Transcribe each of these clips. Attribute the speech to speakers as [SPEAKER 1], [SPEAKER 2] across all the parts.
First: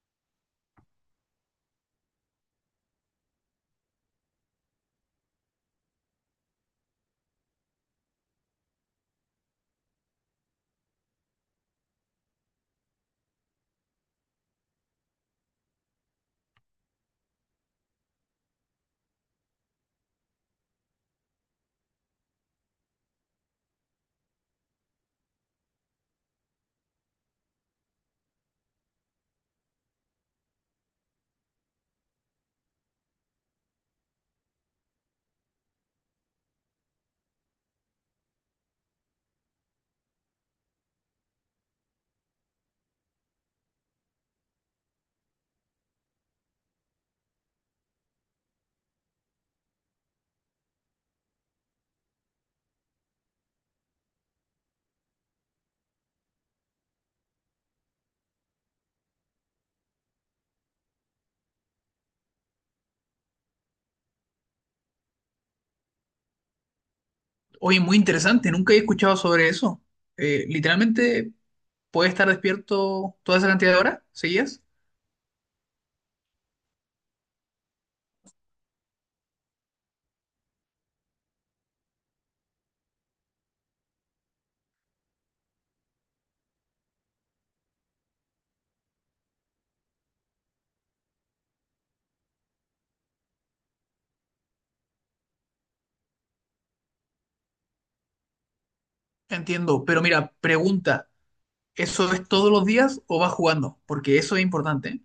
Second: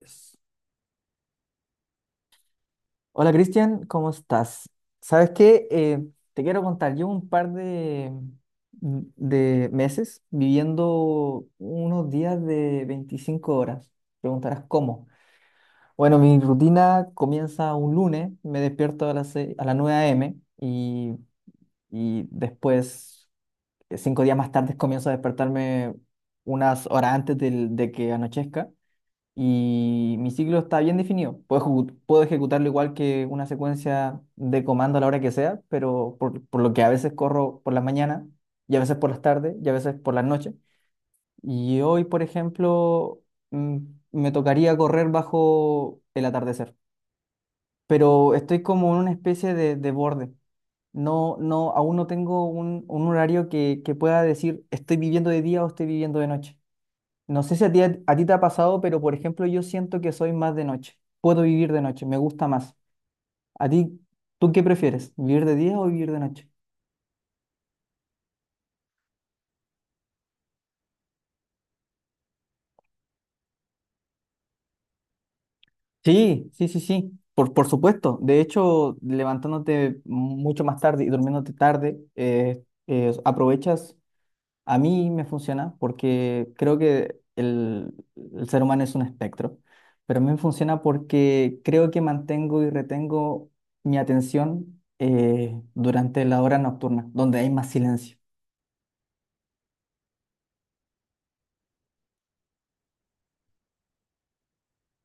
[SPEAKER 1] Yes. Hola Cristian, ¿cómo estás? ¿Sabes qué? Te quiero contar, llevo un par de meses viviendo unos días de 25 horas. Preguntarás cómo. Bueno, mi rutina comienza un lunes, me despierto a a las 9 a.m. Y después, cinco días más tarde, comienzo a despertarme unas horas de que anochezca. Y mi ciclo está bien definido. Puedo, puedo ejecutarlo igual que una secuencia de comando a la hora que sea, pero por lo que a veces corro por las mañanas, y a veces por las tardes, y a veces por las noches. Y hoy, por ejemplo, mm, me tocaría correr bajo el atardecer, pero estoy como en una especie de borde. No, no, aún no tengo un horario que pueda decir estoy viviendo de día o estoy viviendo de noche. No sé si a a ti te ha pasado, pero por ejemplo, yo siento que soy más de noche. Puedo vivir de noche, me gusta más. ¿A tú qué prefieres? ¿Vivir de día o vivir de noche?
[SPEAKER 2] Oye, muy interesante, nunca he escuchado sobre eso. Literalmente, ¿puede estar despierto toda esa cantidad de horas seguidas?
[SPEAKER 1] Sí, sí, sí, sí. Por supuesto. De hecho, levantándote mucho más tarde y durmiéndote tarde, aprovechas. A mí me funciona porque creo que el ser humano es un espectro, pero a mí me funciona porque creo que mantengo y retengo mi atención durante la hora nocturna, donde hay más silencio.
[SPEAKER 2] Entiendo, pero mira, pregunta. ¿Eso es todos los días o vas jugando? Porque eso es importante, ¿eh?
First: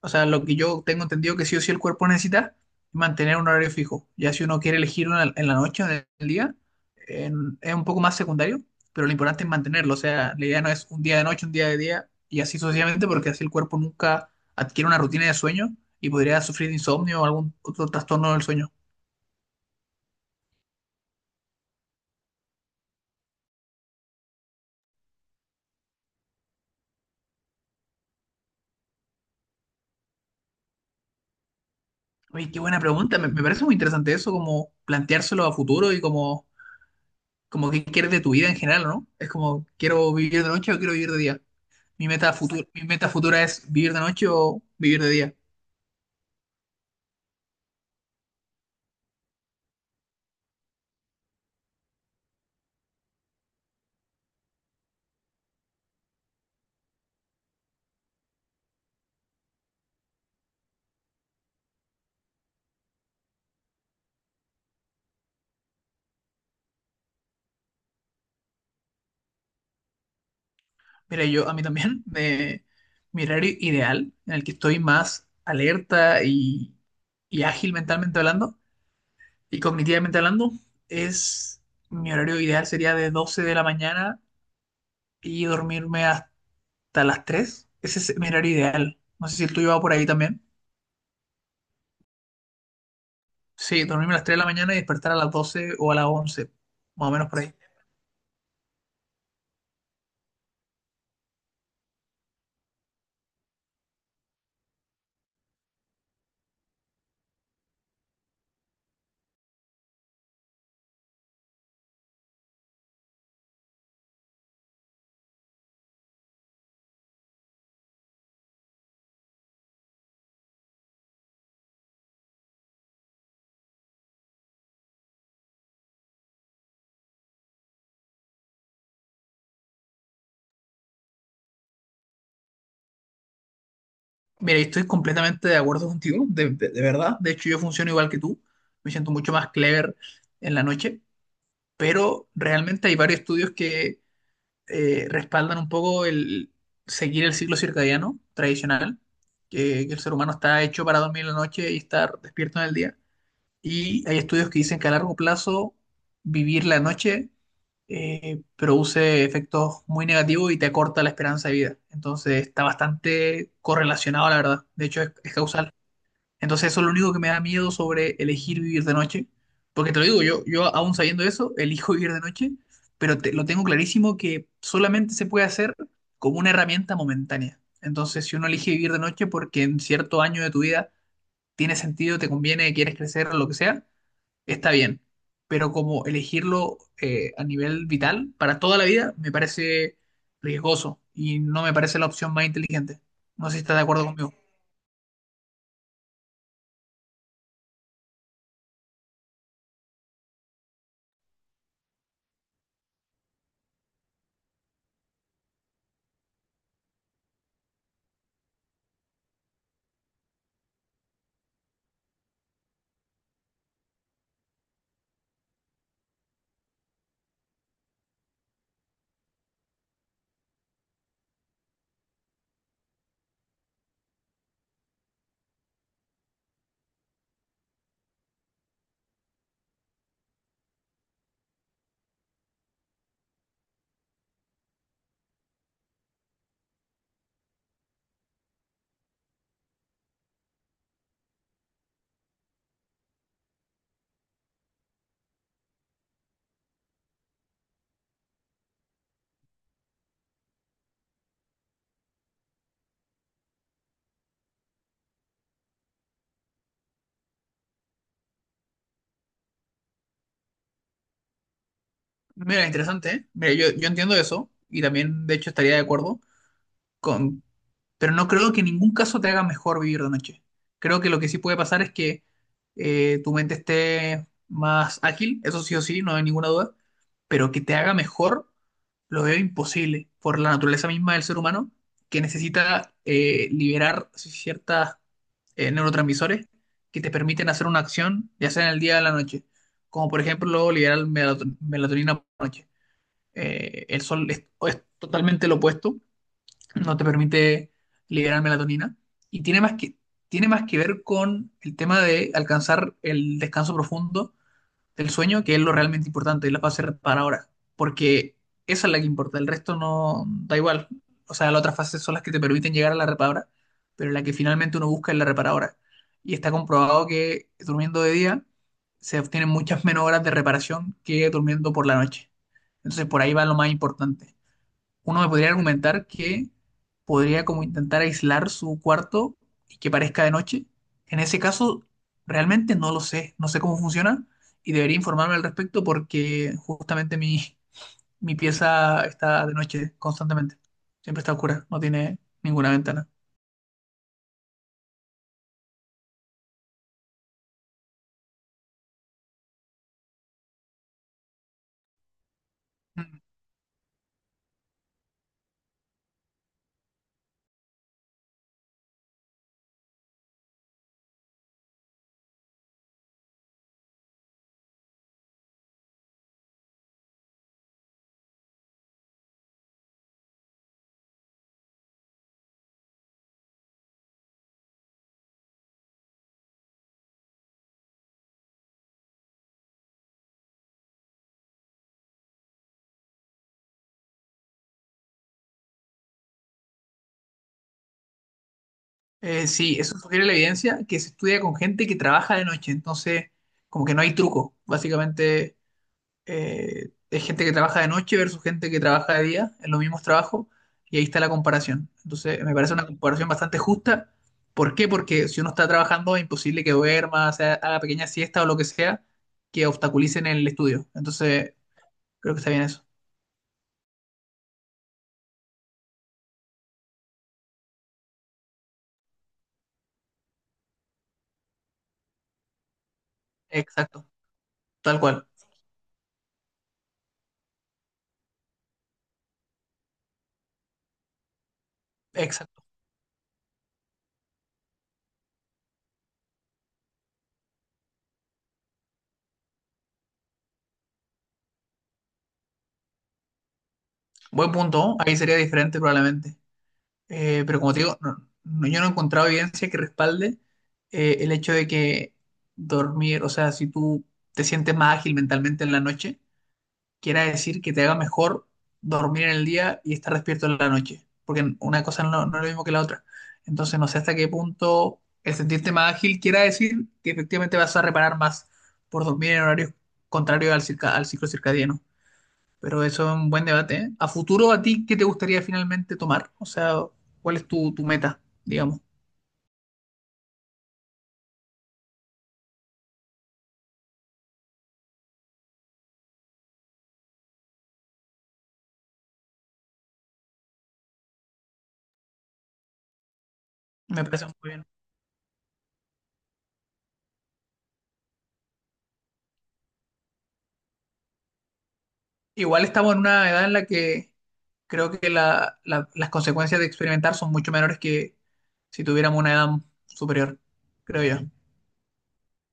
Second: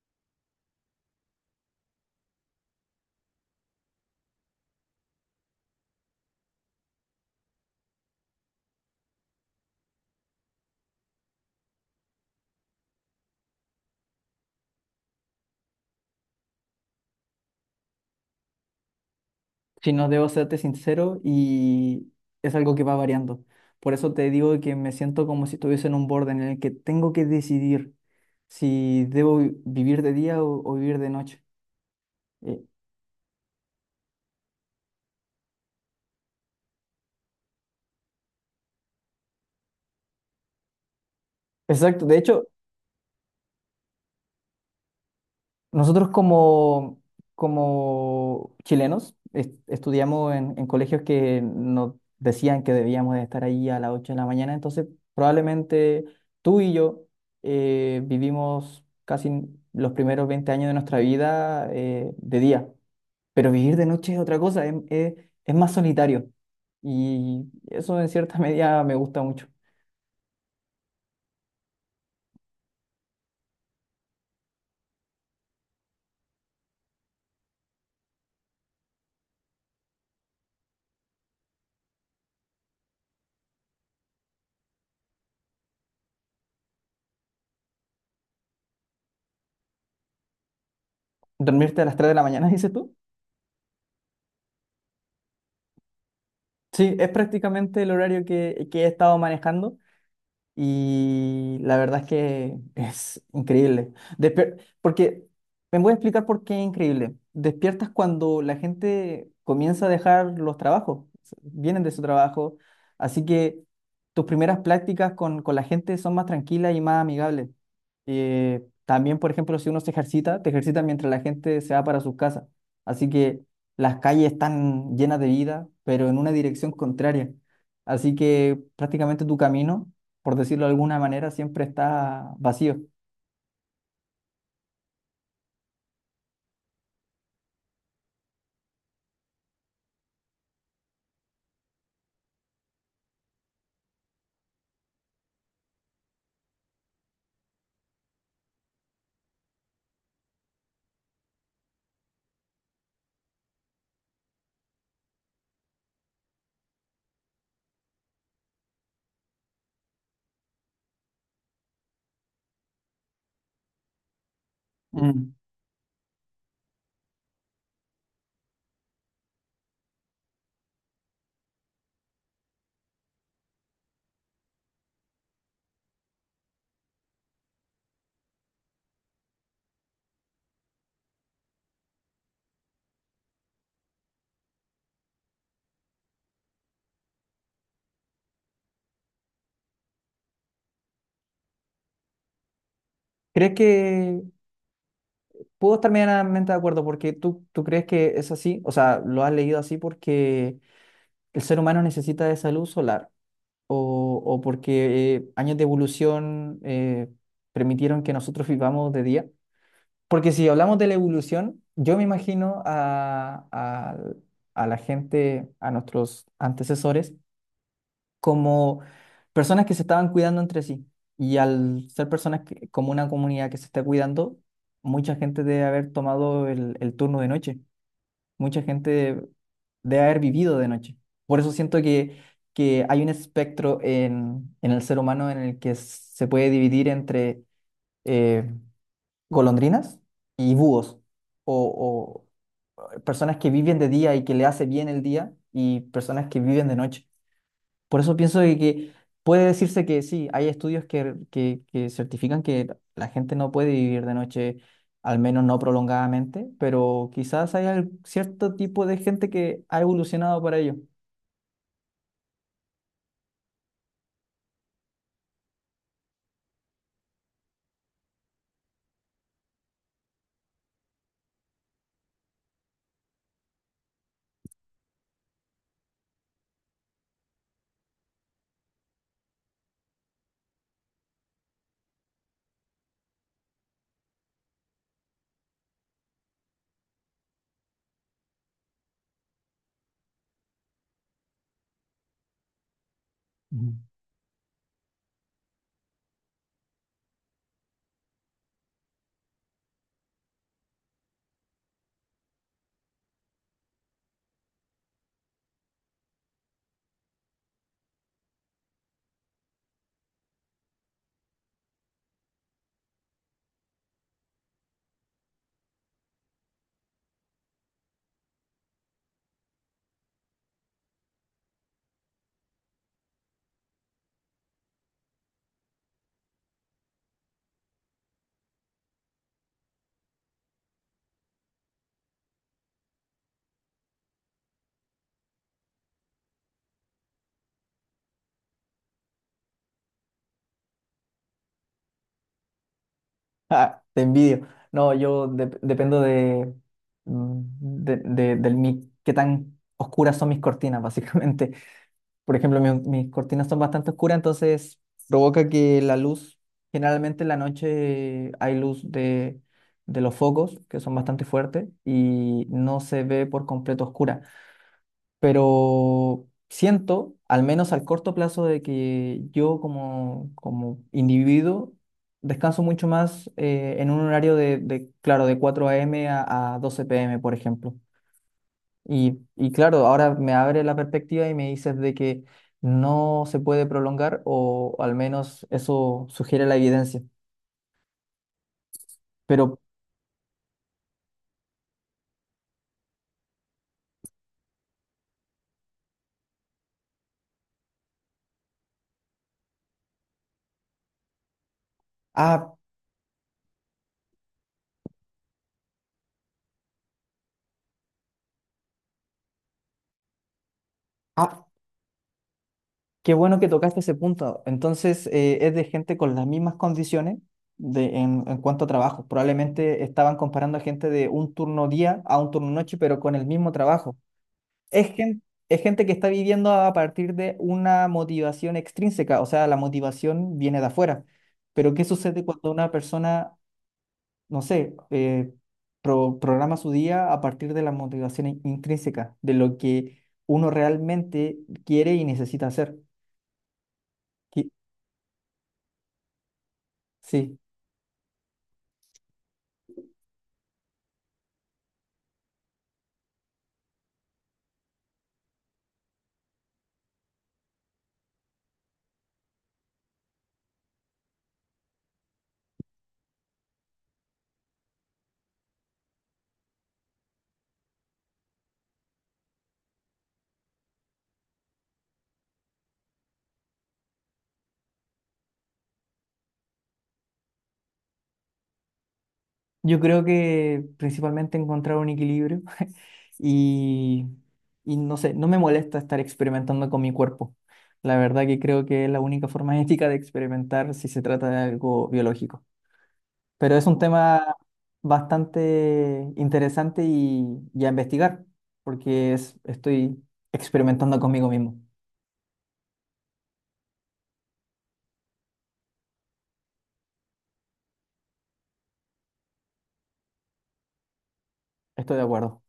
[SPEAKER 2] O sea, lo que yo tengo entendido que sí o sí el cuerpo necesita es mantener un horario fijo. Ya si uno quiere elegir una en la noche o en el día, es un poco más secundario, pero lo importante es mantenerlo. O sea, la idea no es un día de noche, un día de día y así sucesivamente, porque así el cuerpo nunca adquiere una rutina de sueño y podría sufrir de insomnio o algún otro trastorno del sueño.
[SPEAKER 1] Si no debo serte sincero y es algo que va variando. Por eso te digo que me siento como si estuviese en un borde en el que tengo que decidir si debo vivir de día o vivir de noche.
[SPEAKER 2] Oye, qué
[SPEAKER 1] Eh,
[SPEAKER 2] buena pregunta. Me parece muy interesante eso, como planteárselo a futuro y como que quieres de tu vida en general, ¿no? Es como, ¿quiero vivir de noche o quiero vivir de día?
[SPEAKER 1] exacto, de hecho...
[SPEAKER 2] Mi meta futura es vivir de noche o vivir de día.
[SPEAKER 1] Nosotros como, como chilenos estudiamos en colegios que nos decían que debíamos de estar ahí a las 8 de la mañana, entonces probablemente tú y yo vivimos casi los primeros 20 años de nuestra vida de día, pero vivir de noche es otra cosa, es más solitario y eso en cierta medida me gusta mucho.
[SPEAKER 2] Mira, yo a mí también, de mi horario ideal, en el que estoy más alerta y ágil mentalmente hablando y cognitivamente hablando, es mi horario ideal sería de 12:00 y dormirme hasta las 3:00. Ese es mi horario ideal. No sé si el tuyo va por ahí también.
[SPEAKER 1] ¿Dormirte a las 3 de la mañana, dices tú?
[SPEAKER 2] Sí, dormirme a las 3:00 de la mañana y despertar a las 12:00 o a las 11:00,
[SPEAKER 1] Sí, es
[SPEAKER 2] más o menos por ahí.
[SPEAKER 1] prácticamente el horario que he estado manejando. Y la verdad es que es increíble. Porque me voy a explicar por qué es increíble. Despiertas cuando la gente comienza a dejar los trabajos, vienen de su trabajo, así que tus primeras prácticas con la gente son más tranquilas y más amigables. También, por ejemplo, si uno se ejercita, te ejercita mientras la gente se va para sus casas. Así que las calles están llenas de vida, pero en una dirección contraria. Así que prácticamente tu camino, por decirlo de alguna manera, siempre está vacío.
[SPEAKER 2] Mira, y estoy completamente de acuerdo contigo, de, de verdad. De hecho, yo funciono igual que tú. Me siento mucho más clever en la noche, pero realmente hay varios estudios que respaldan un poco el seguir el ciclo circadiano tradicional, que el ser humano está hecho para dormir en la noche y estar despierto en el día. Y hay estudios que dicen que a largo plazo vivir la noche produce efectos muy negativos y te acorta la esperanza de vida. Entonces está bastante correlacionado, la verdad. De hecho, es,
[SPEAKER 1] Mm.
[SPEAKER 2] es causal. Entonces eso es lo único que me da miedo sobre elegir vivir de noche. Porque te lo digo, yo aún sabiendo eso, elijo vivir de noche, pero lo tengo clarísimo que solamente se puede hacer como una herramienta momentánea. Entonces, si uno elige vivir de noche porque en cierto año de tu vida tiene sentido, te conviene, quieres crecer, lo que sea, está bien, pero como elegirlo a nivel vital para toda la vida me parece riesgoso y no me parece la opción más inteligente. No
[SPEAKER 1] ¿Crees
[SPEAKER 2] sé si estás de acuerdo
[SPEAKER 1] que
[SPEAKER 2] conmigo.
[SPEAKER 1] puedo estar medianamente de acuerdo porque tú crees que es así? O sea, lo has leído así porque el ser humano necesita de esa luz solar o porque años de evolución permitieron que nosotros vivamos de día. Porque si hablamos de la evolución, yo me imagino a la gente, a nuestros antecesores, como personas que se estaban cuidando entre sí. Y al ser personas que- como una comunidad que se está cuidando, mucha gente debe haber tomado el turno de noche, mucha gente debe haber vivido de noche. Por eso siento que hay un espectro en el ser humano en el que se puede dividir entre eh, golondrinas y búhos, o, o personas que viven de día y que le hace bien el día, y personas que viven de noche. Por eso pienso de que puede decirse que sí, hay estudios que certifican que la gente no puede vivir de noche, al menos no prolongadamente, pero quizás hay cierto tipo de gente que ha evolucionado para ello.
[SPEAKER 2] Mira, interesante, ¿eh? Mira, yo entiendo eso y también de hecho estaría de acuerdo con, pero no creo que en ningún caso te haga mejor vivir de noche. Creo que lo que sí puede pasar es que tu mente esté más ágil, eso sí o sí, no hay ninguna duda, pero que te haga mejor lo veo imposible por la naturaleza misma del ser humano, que necesita liberar ciertas neurotransmisores que te permiten hacer una acción, ya sea en el día o en la noche, como por ejemplo liberar melatonina por la noche.
[SPEAKER 1] Ujú.
[SPEAKER 2] El sol es totalmente lo opuesto, no te permite liberar melatonina y tiene más que ver con el tema de alcanzar el descanso profundo del sueño, que es lo realmente importante y la fase reparadora, porque esa es la que importa, el resto no da igual. O sea, las otras fases son las que te permiten llegar a la reparadora, pero la que finalmente uno busca es la reparadora. Y está comprobado que durmiendo de día se obtienen muchas menos horas de reparación que durmiendo por la noche. Entonces, por ahí va lo más importante uno me podría argumentar que podría como intentar aislar su cuarto y que parezca de noche. En ese caso, realmente no lo sé, no sé cómo funciona y debería informarme al respecto porque justamente mi, mi pieza está de noche constantemente. Siempre está oscura, no tiene ninguna ventana.
[SPEAKER 1] Ah, te envidio. No, yo dependo del qué tan oscuras son mis cortinas, básicamente. Por ejemplo, mis
[SPEAKER 2] Mm.
[SPEAKER 1] cortinas son bastante oscuras, entonces provoca que la luz, generalmente en la noche hay luz de los focos, que son bastante fuertes, y no se ve por completo oscura. Pero siento, al menos al corto plazo, de que yo como, como individuo descanso mucho más en un horario claro, de 4 a.m. A 12 p.m., por ejemplo. Y claro, ahora me abre la perspectiva y me dices de que no se puede prolongar o al menos eso sugiere la evidencia.
[SPEAKER 2] Eh,
[SPEAKER 1] Pero,
[SPEAKER 2] sí, eso sugiere la evidencia que se estudia con gente que trabaja de noche, entonces como que no hay truco. Básicamente es gente que trabaja de noche versus gente que trabaja de día en los mismos trabajos y ahí está la comparación. Entonces, me
[SPEAKER 1] ah,
[SPEAKER 2] parece una comparación bastante justa. ¿Por qué? Porque si uno está trabajando es imposible que duerma, o sea, haga pequeña siesta o lo que sea que obstaculicen el estudio.
[SPEAKER 1] ah,
[SPEAKER 2] Entonces, creo que está bien eso.
[SPEAKER 1] qué bueno que tocaste ese punto. Entonces, es de gente con las mismas condiciones en cuanto a trabajo. Probablemente estaban comparando a gente de un turno día a un turno noche, pero con el mismo trabajo.
[SPEAKER 2] Exacto, tal cual.
[SPEAKER 1] Es gente que está viviendo a partir de una motivación extrínseca, o sea, la motivación viene de afuera. Pero ¿qué sucede cuando
[SPEAKER 2] Exacto.
[SPEAKER 1] una persona, no sé, programa su día a partir de la motivación intrínseca, de lo que uno realmente quiere y necesita hacer?
[SPEAKER 2] Buen
[SPEAKER 1] Qui-
[SPEAKER 2] punto, ¿no? Ahí sería diferente probablemente.
[SPEAKER 1] Sí.
[SPEAKER 2] Pero como te digo, yo no he encontrado evidencia que respalde el hecho de que dormir, o sea, si tú te sientes más ágil mentalmente en la noche, quiera decir que te haga mejor dormir en el día y estar despierto en la noche, porque una cosa no, no es lo mismo que la otra. Entonces, no sé hasta qué punto el sentirte más ágil quiera decir que efectivamente vas a reparar más por dormir en horarios contrarios al al ciclo circadiano. Pero eso es un buen debate, ¿eh? A futuro, ¿a ti qué te gustaría finalmente tomar? O sea, ¿cuál es tu meta, digamos?
[SPEAKER 1] Yo creo que principalmente encontrar un equilibrio y, y no sé, no me molesta estar experimentando con mi cuerpo. La verdad que creo que es la única forma ética de experimentar si se trata de algo biológico. Pero es un
[SPEAKER 2] Me parece
[SPEAKER 1] tema
[SPEAKER 2] muy bien.
[SPEAKER 1] bastante interesante y a investigar, porque es, estoy experimentando conmigo mismo.
[SPEAKER 2] Igual estamos en una edad en la que creo que las consecuencias de experimentar son mucho menores que si tuviéramos una edad superior, creo yo.
[SPEAKER 1] Estoy de acuerdo,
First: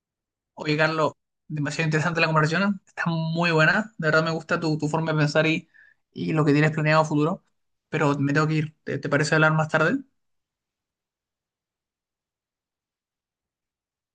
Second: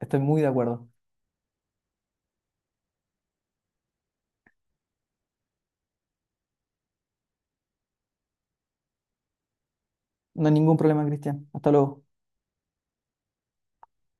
[SPEAKER 1] estoy muy de
[SPEAKER 2] Oye,
[SPEAKER 1] acuerdo.
[SPEAKER 2] Carlos, demasiado interesante la conversación, está muy buena, de verdad me gusta tu forma de pensar y lo que tienes planeado a futuro, pero me tengo que ir. ¿Te parece hablar más tarde?
[SPEAKER 1] No hay ningún problema, Cristian. Hasta luego.